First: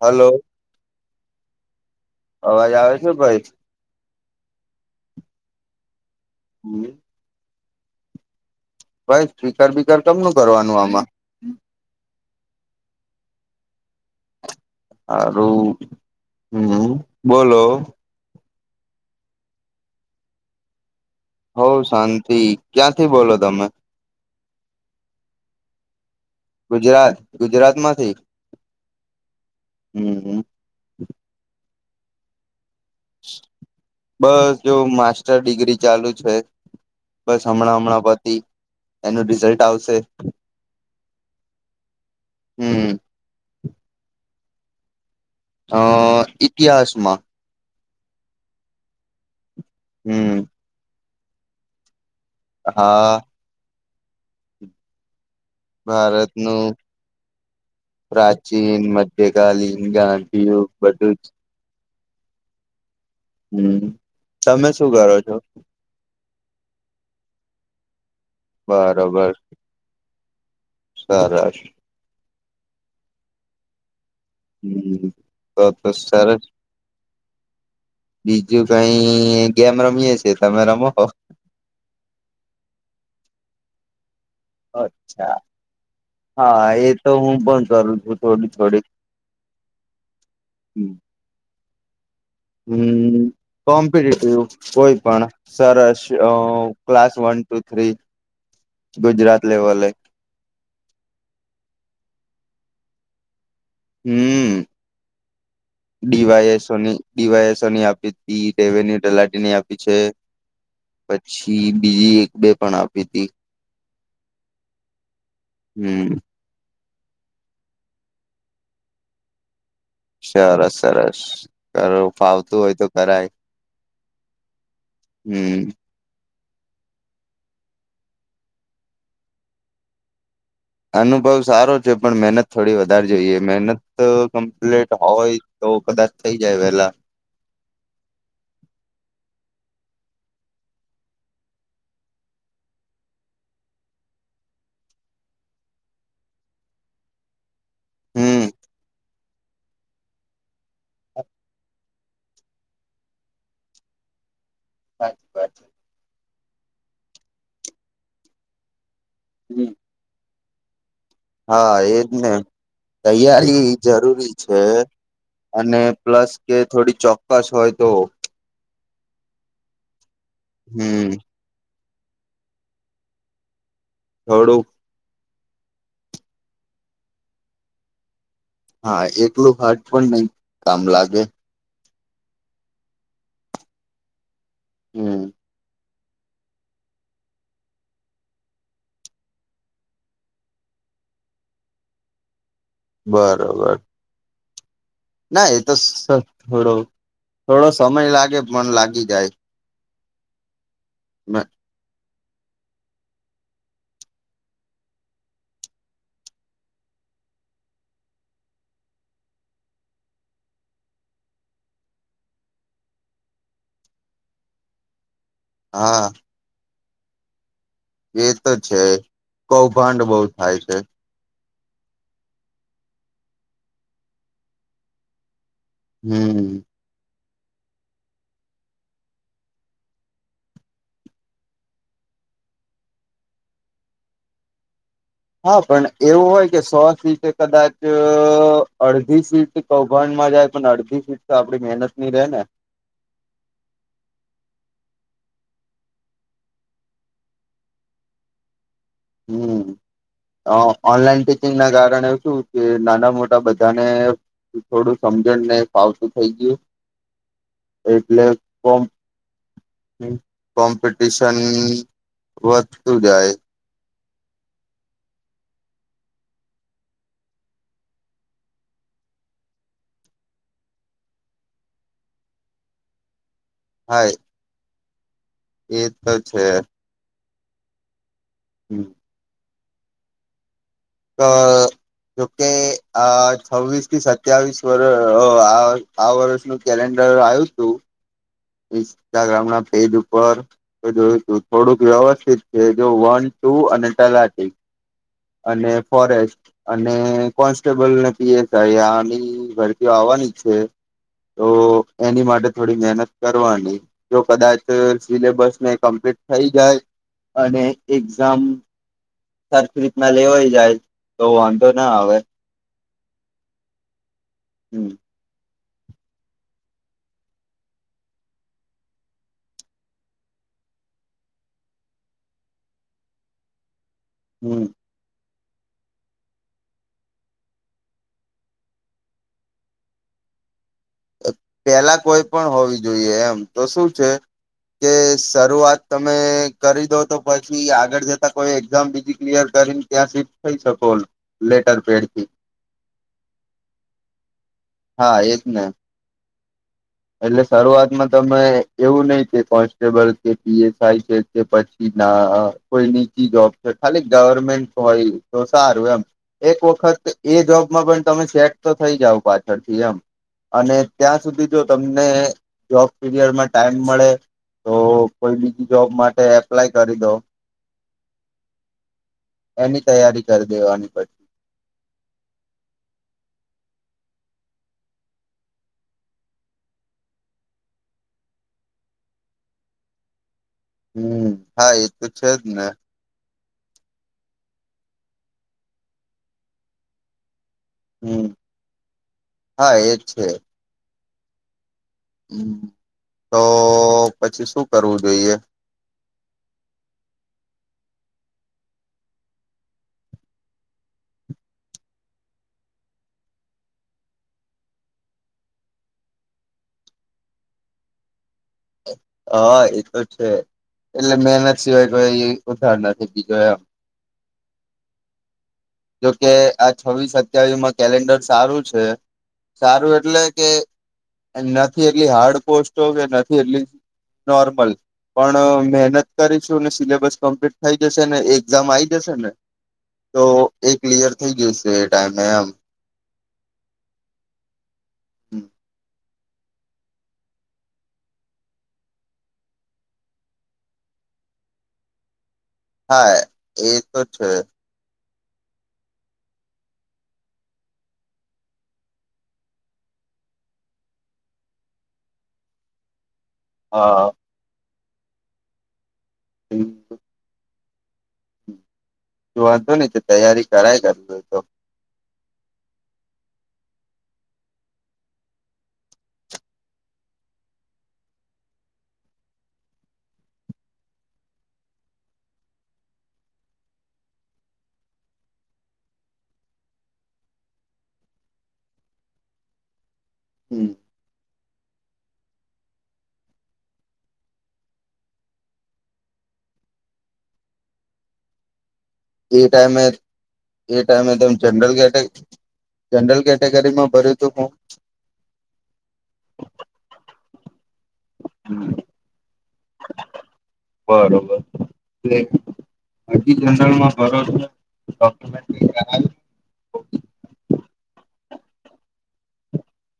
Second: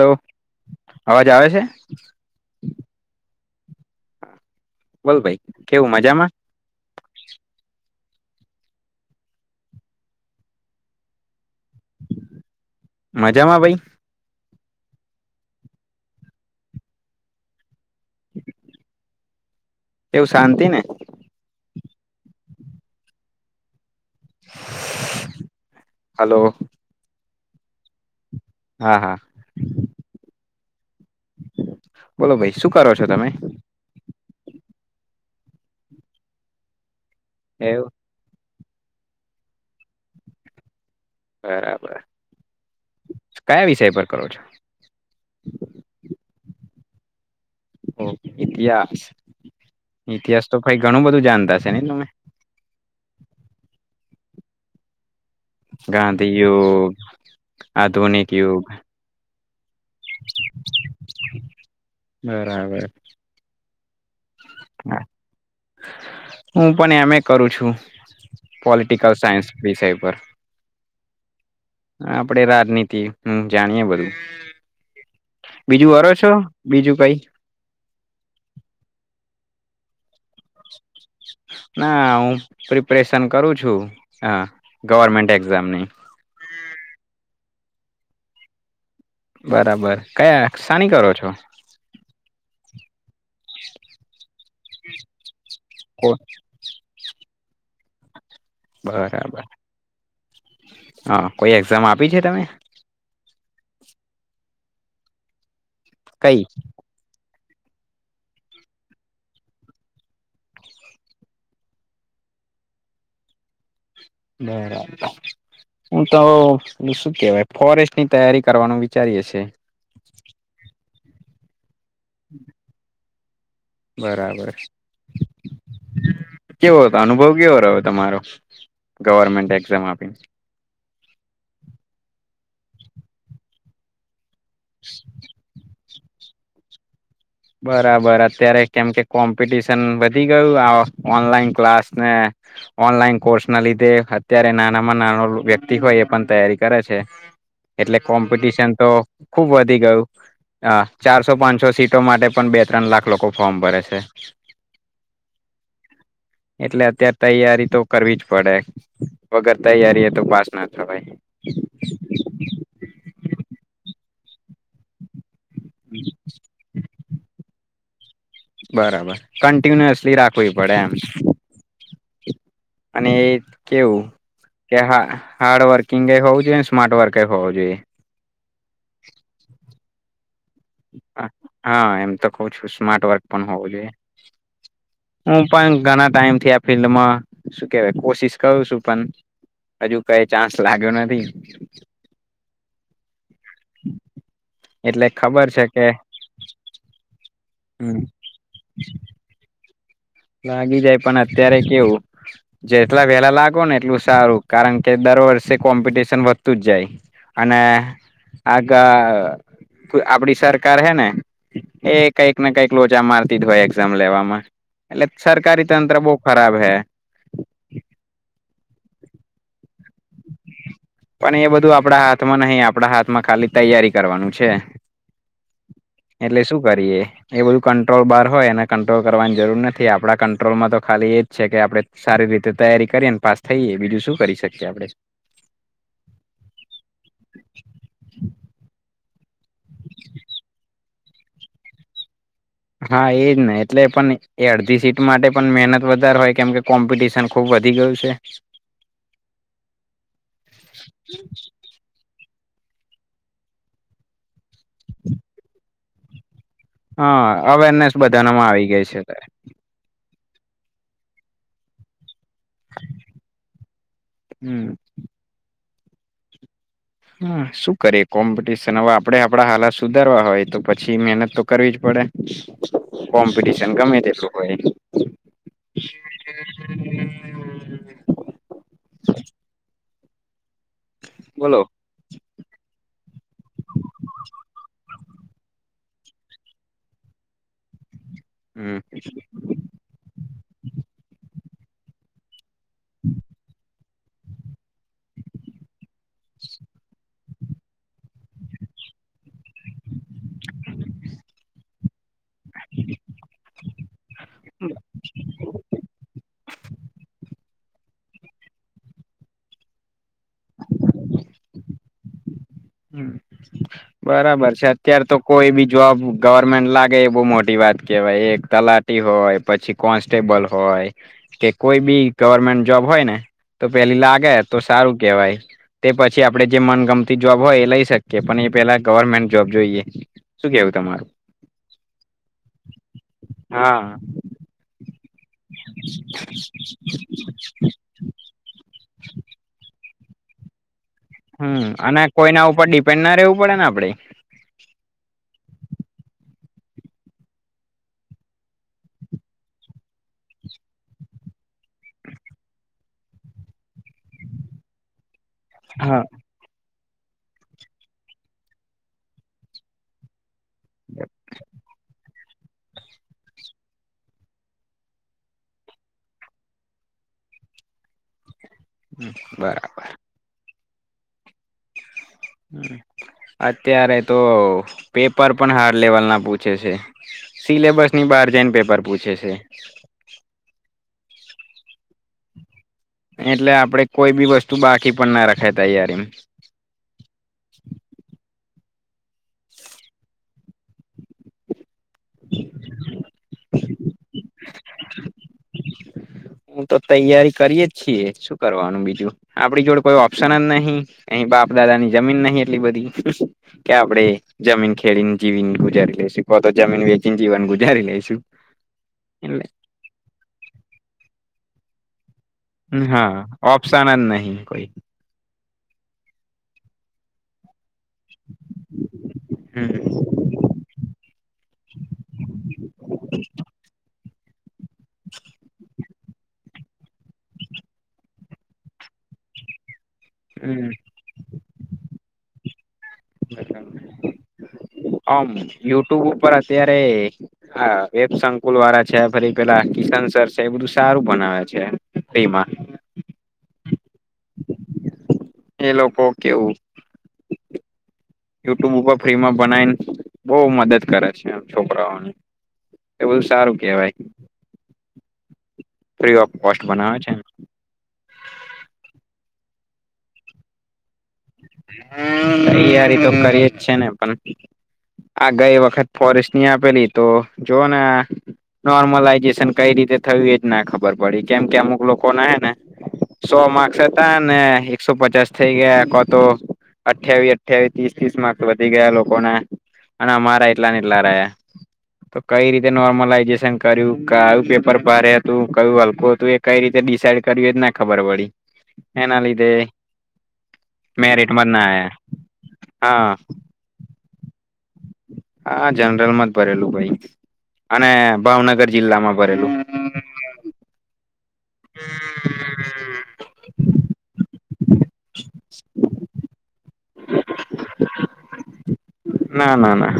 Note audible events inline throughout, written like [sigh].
Hello અવાજ આવે છે અવાજ આવે છે ભાઈ. બોલભાઈ કેવું મજામાં? હમ. ભાઈ [unintelligible] બિકર કેમનું કરવાનું આમાં! મજામાં ભાઈ? આરું હમ બોલો. એવું શાંતિ ને? બઉ શાંતિ ક્યાંથી બોલો તમે? હલો ગુજરાત. ગુજરાત માંથી. હા હા અહમ. બોલો ભાઈ! શું કરો છો તમે? બસ જો માસ્ટર ડિગ્રી ચાલુ છે. બસ હમણાં એવું હમણાં પતી એનું રિઝલ્ટ આવશે. બરાબર. હમ કયા વિષય પર કરો છો? [unintelligible] અ ઈતિહાસમાં. ઓ ઇતિહાસ. હમ ઇતિહાસ તો [unintelligible] ઘણું બધું [unintelligible] છે ને એનું મેં આ ગાંધી ભારતનું યુગ આધુનિક યુગ. ગાલીન ગાંધીઓ બધું જ બરાબર. હમ. તમે શું હા, કરો છો? હું પણ એમે કરું છું પોલિટિકલ સાયન્સ વિષય પર સરશ આપડે રાજનીતિ હું જાણીએ બધું હમ તો તો બીજું વારો છો સરસ બીજું કઈ બીજું કઈ ગેમ રમીયે છે તમે રમો ના હુ ઓપરેેશન કરું છું હા ગવર્મેન્ટ અચ્છા એક્ઝામની હા એ તો હું બંધ કરું થોડી થોડીક બરાબર કયા શાની કરો છો હમ કોમ્પિટેટિવ કોઈ પણ સરસ કો ક્લાસ વન ટુ થ્રી બરાબર ગુજરાત લેવલે હા કોઈ એક્ઝામ આપી છે તમે હમ કઈ ડીવાય એસોની ડીવાયસની આપી હતી દેવેની તલાટી ની આપી છે પછી બીજી એક બે પણ આપી હતી બરાબર હું હમ તો એલું શું કેવાય ફોરેસ્ટ ની તૈયારી કરવાનું વિચારીએે છે સરસ સરસ કર ફાવતું હોય તો કેરાય બરાબર કેવો હતો અનુભવ કેવો રહ્યો તમારો ગવર્મેન્ટ એક્ષામ આપીને અનુભવ સારો છે પણ મહેનત થોડી વધારે જોઈએ મહેનત તો કમ્પ્લીટ હોય તો કદાચ થઈ જાય વેલા બરાબર અત્યારે કેમ કે કોમ્પિટિશન વધી ગયું આ ઓનલાઈન ક્લાસ ને ઓનલાઈન કોર્સ ના લીધે અત્યારે નાનામાં નાનો વ્યક્તિ હોય એ પણ તૈયારી કરે છે એટલે હમ કોમ્પિટિશન તો ખુબ વધી ગયું હા ચારસો પાંચસો સીટ માટે પણ બે ત્રણ લાખ લોકો ફોર્મ ભરે છે સાચી વાત એટલે અત્યાર તૈયારી તો કરવી જ પડે. વગર તૈયારી એ તો પાસ ના થવાય. હા એજ ને. તૈયારી જરૂરી છે અને પ્લસ કે થોડી ચોક્કસ હોય તો. બરાબર કન્ટિન્યુઅસલી રાખ કોય પડે આમ. હમ અને અ કેવું થોડુંક કે હા હાર્ડ વર્કિંગ એ હોવું જોઈએ ને સ્માર્ટ વર્ક એ હોવું જોઈએ. હા એકલું હાર્ડ પણ નય કામ લાગે. હું તો કઉ છું સ્માર્ટ વર્ક પણ હોવું જોઈએ હમ હું પણ ઘના ટાઈમથી આ ફિલ્ડમાં શું કેવાય કોશિશ કરું છું પણ હજુ કઈ ચાન્સ લાગ્યો નથી બરોબર. એટલે ખબર ના એ છે તો સ કે થોડો થોડો હમ સમય લાગે પણ લાગી જાય. લાગી જાય પણ અત્યારે કેવું જેટલા વેલા લાગો ને એટલું સારું કારણ કે દર વર્ષે કોમ્પિટિશન વધતું જ જાય અને આગ આપડી સરકાર હે ને એ કઈકને કઈક લોચા મારતી જ હોય એક્ઝામ લેવામાં એલેપ. સરકારી તંત્ર હા બોહ ખરાબ હૈ. એ તો છે કૌભાંડ બહું થાય છે. પણ એ બધું આપડા હાથમાં નહી આપડા હાથમાં ખાલી તૈયારી કરવાનું છે. એટલે હમ શું કરીએ? એ બધું કંટ્રોલ બહાર હોય એને કંટ્રોલ કરવાની જરૂર નથી આપડા કંટ્રોલમાં તો ખાલી એજ છે કે આપડણે સારી રીતે તૈયારી કરીએને પાસ થઈએ બીજું શું કરી શકીએ આપણે? હા પણ એવું હોય કે સો સીટ કદાચ અડધી સીટ કૌભાંડમાં જાય પણ અડધી સીટ તો આપડી મહેનત ની રે ને. હા, એજ ને. એટલે પણ એ અડધી સીટ માટે પણ મહેનત વધારે હોય, કેમ કે કોમ્પિટિશન ખુબ વધી ગયું છે. હમ, ઓનલાઈન ટીચિંગ ના કારણે શું? કે નાના-મોટા બધા ને, થોડું સમજણ ને ફાવતું થઈ ગયું. હા, અવેરનેસ એટલે બધાનામાં આવી કોમ ગઈ છે. કોમ્પિટિશન વધતું જાય. હમ્મ. હમ્મ, શું કરીએ કોમ્પિટિશન હવે આપડે આપડા હાલાત સુધારવા હોય તો પછી મહેનત તો કરવી જ પડે. કોમ પિટિશન ગમે હા તેટલું હોય. [inaudible] એ તો છે. હમ્મ. તો બોલો જોકે આ છવ્વીસ થી સત્યાવીસ વરહ તો આ આ વર્ષનું કેલેન્ડર આયું તું. હમ ઇન્સ્ટાગ્રામ ના ફપેજ ઉપર જોયું થું. થોડુંક વ્યવસ્થિત કે જો વન ટુ અને તલાટી અને ફોરેસ્ટ અને કોન્સ્ટેબલ ને પી એસ આઈ આની ભરતીઓ આવાની છે તો એની માટે થોડી મહેનત કરવાની જો કદાચ અહ સિલેબસને કમ્પ્લીટ થઈ જાય અને એક્ઝામ થર ના લેવાઈ જાય તો વાંધો ના આવે. હમ્મ. બરાબર છે. હમ અત્યાર તો કોઈ બી જોબ ગવર્મેન્ટ લાગે એ બહુ મોટી વાત કેહેવાય એક તલાટી હોય પછી કોન્સ્ટેબલ હોય કે કોઈ બી ગવર્મેન્ટ જોબ હોય ને તો પેલી લાગે તો હમ સારું કેવાય. તે પછી આપડે જે મન ગમતી જોબ હોય એ લઈ શકેએ પણ એ પેલા ગવર્મેન્ટ જોબ જોઈએ. શું કેવું તમારું? પેલા કોઈ પણ હોવી જોઈએ એમ તો શું હા છે કે શરૂઆત તમે કરી દો તો પછી આગળ જતા કોઈ એક્ઝામ બીજી ક્લિયર કરીને ત્યાં સીટ થઈ શકો. હમ્મ લેટર અને પેડથી કોઈના ઉપર ડિપેન્ડ ના રહેવું પડે ને આપડે. હા એજ ને એટલે શરૂઆતમાં તમે એવું નહીં કે કોન્સ્ટેબલ કે પી એસ આઈ છે કે પછી નાઆ કોઈ નીચી જોબ છે ખાલી ગવર્મેન્ટ હોય એ તો સારું એમ હા એક વખત એ જોબમાં પણ તમે સેટ તો થઈ જાવ પાછળથી એમ અને ત્યાં સુધી જો તમને જોબ પીરિયડમાં ટાઈમ મળે તો કોઈ બીજી જોબ માટે એપ્લાય કરી દો. હ એની બરાબર તૈયારી કરી દેવાની પડ અત્યારે તો પેપર પણ હાર લેવલ ના પૂછે છે સિલેબસ ની બારજેન પેપર પૂછે છે હમ હા એ તો છે જ ને એટલે આપડે કોઈ બી વસ્તુ બાકી પણ ના રખાય તૈયારી હમ હા એજ છે હ તો પછી શું કરવું જોઈએ હું તો તૈયારી કરીએ જ છીએ શું કરવાનું બીજું આપડી જોડે કોઈ ઓપ્શન જ નહીિ અહી બાપ દાદા ની જમીન નહીિ એટલી બધી કે આપડે જમીન ખેડીને જીવીને ગુજારી લઈશું કો તો જમીન વેચીને જીવન ગુજારી લઈશુ હા એતો છે એટલે મેનત સિવાય કોઈાઈ હા ઓપ્શનલ નહીિ કોઈ જોકે આ છવ્વીસ સત્યાવીસ માં કેલેન્ડર સારું છે હમ સારું એટલે કે નથી એટલી હાર્ડ પોસ્ટો કે નથી એટલી નોર્મલ પણ મહેનત કરીશું સિલેબસ કમ્પ્લીટ થઈ જશે ને એક્ઝામ આ આવી જશે ને તો એ હમ ક્લિયર થઈ ગય છે તો એ ટાઈમ મે એમ બ આમ યુટ્યુબ અત્યારેે સંકુલ વાળા છે ફ પેલા કિશન સર છે એ બધું સારું બનાવે છે ફમાં હા એ તો છે એ લોકો કેવું યુટ્યુબ ઉપર ફ્રીમાં બનાવીને બહ મદદ કરે છે એમ છોકરાઓની એ બધું સારું કેહેવાય હા ફ્રી ઓફ કોસ્ટ બનાવે છે વાંધો નઈ તૈયારી કરાય કર તૈયારી તો કરીએે જ છે ને પણ આ ગઈ વખત ફોરેસ્ટ ની આપેલી તો જો ને નોર્મલાઈઝેશન કઈ રીતે થયું એજ ના ખબર પડી કેમ કે અમુક લોકો ના હ ને સો માર્ક્સ હતા ને એકસો પચાસ થઇ ગયા તો અઠ્યાવીસ અઠ્યાવી ત્રીસ ત્રીસ માર્સ વધી ગયા લોકોના અને અમારા એટલા ને એટલા રહે તો કઈ રીતે નોર્મલાઈઝેશન કર્યું કયું પેપર ભારે હતું કયું હલકું હતું એ કઈ રીતે ડિસાઈડ કર્યું એજ ના ખબર પડી એના એ લીધે ટાઈમ એ મેરિટમાં જ ના જનરલ આયા હા જનરલ કેટેગરીમાં ભર્યું તું હું હા જનરલમાં જ ભરેલું ભાઈ અને ભાવનગર જિલ્લામાં ભરેલું બરોબર હજી [unintelligible] ના ના ના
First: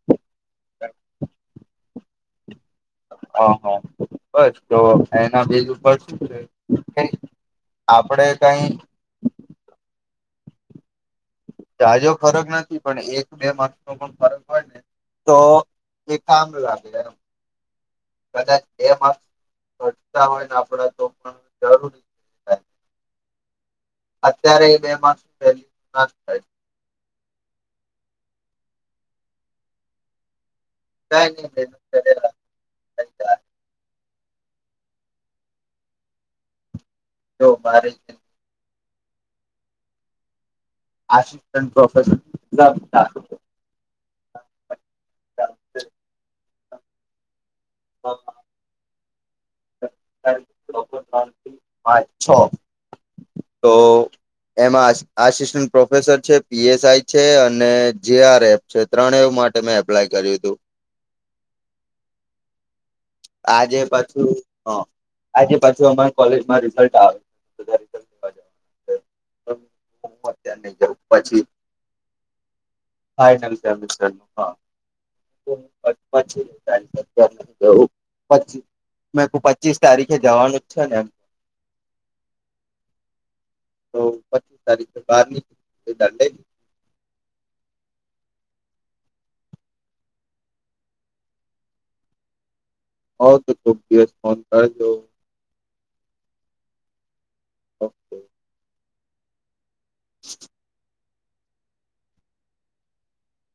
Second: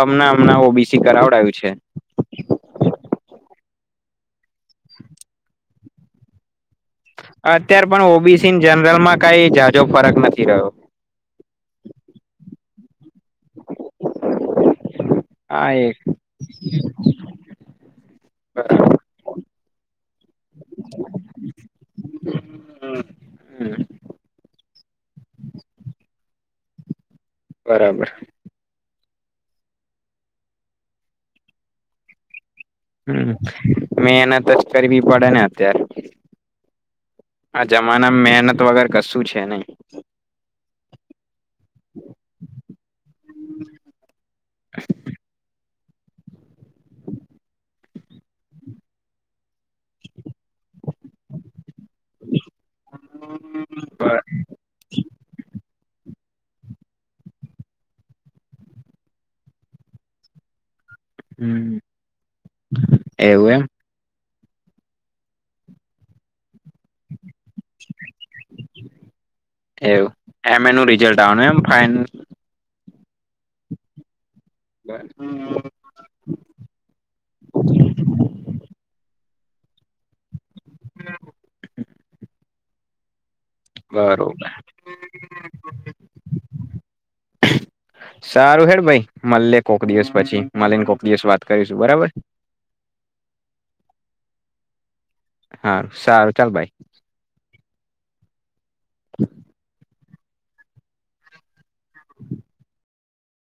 અમના મ ઓબીસી કરાવડાયું છે. હા હા્ બસ તો એના બીજું બસ શ અત્યાર પણ ઓબીસી જનરલમાં કઈ જાજો ફરક નથી. થી રહ્યો. જાજો ફરક નથી પણ એક બે માર્સ ન પણ ફરક હોય ને તો હા એક એ કામ લાગે એમ કદાચ બે માક્સ ઘટતા હોય ને આપ તો પણ જરૂરી હમ્મ. અત્યારે એ બે માસું પહેલી ના થાય બરાબર. ના નહી [inaudible] હમ મેહનત જ કરવી પડે ને અત્યારે જો આ મારે જમાના મહેનત વગેર કશું છે નહી આછી. [unintelligible] [unintelligible] પાચ છ તો એમાં આસિસ્ટન્ટ પ્રોફેસર છે. પીએસઆઈ છે અને જેઆર એફ છે ત્રણ એવું માટે મેં એપ્લાય કર્યું હતું. હમ્મ. આજે પાછું. હ આજે પાછુ અમારે કોલેજમાં રિઝલ્ટ આવે છે. બધા રિઝલ્ટ લેવા જવાના છે એવું હું અત્યારે એમ એ નહી નું જઉં રિઝલ્ટ પછી આવનુ એમ ફાઇન ફાઈનલ ટમસર ન [unintelligible] મે કો પછ પચીસ તારીખે જવાનું છે ને એમ તો બરોબર પચીસ તારીખ બારની ધ લે સારું હેડ ભાઈ મલે કોક દિવસ પછી મલીને કોક દિવસ વાત કરીશું બરાબર. આવ તો કોક દિવસ ફોન કર જો. હા સારું ચાલ ભાઈ. ઓકે. [unintelligible] [inaudible]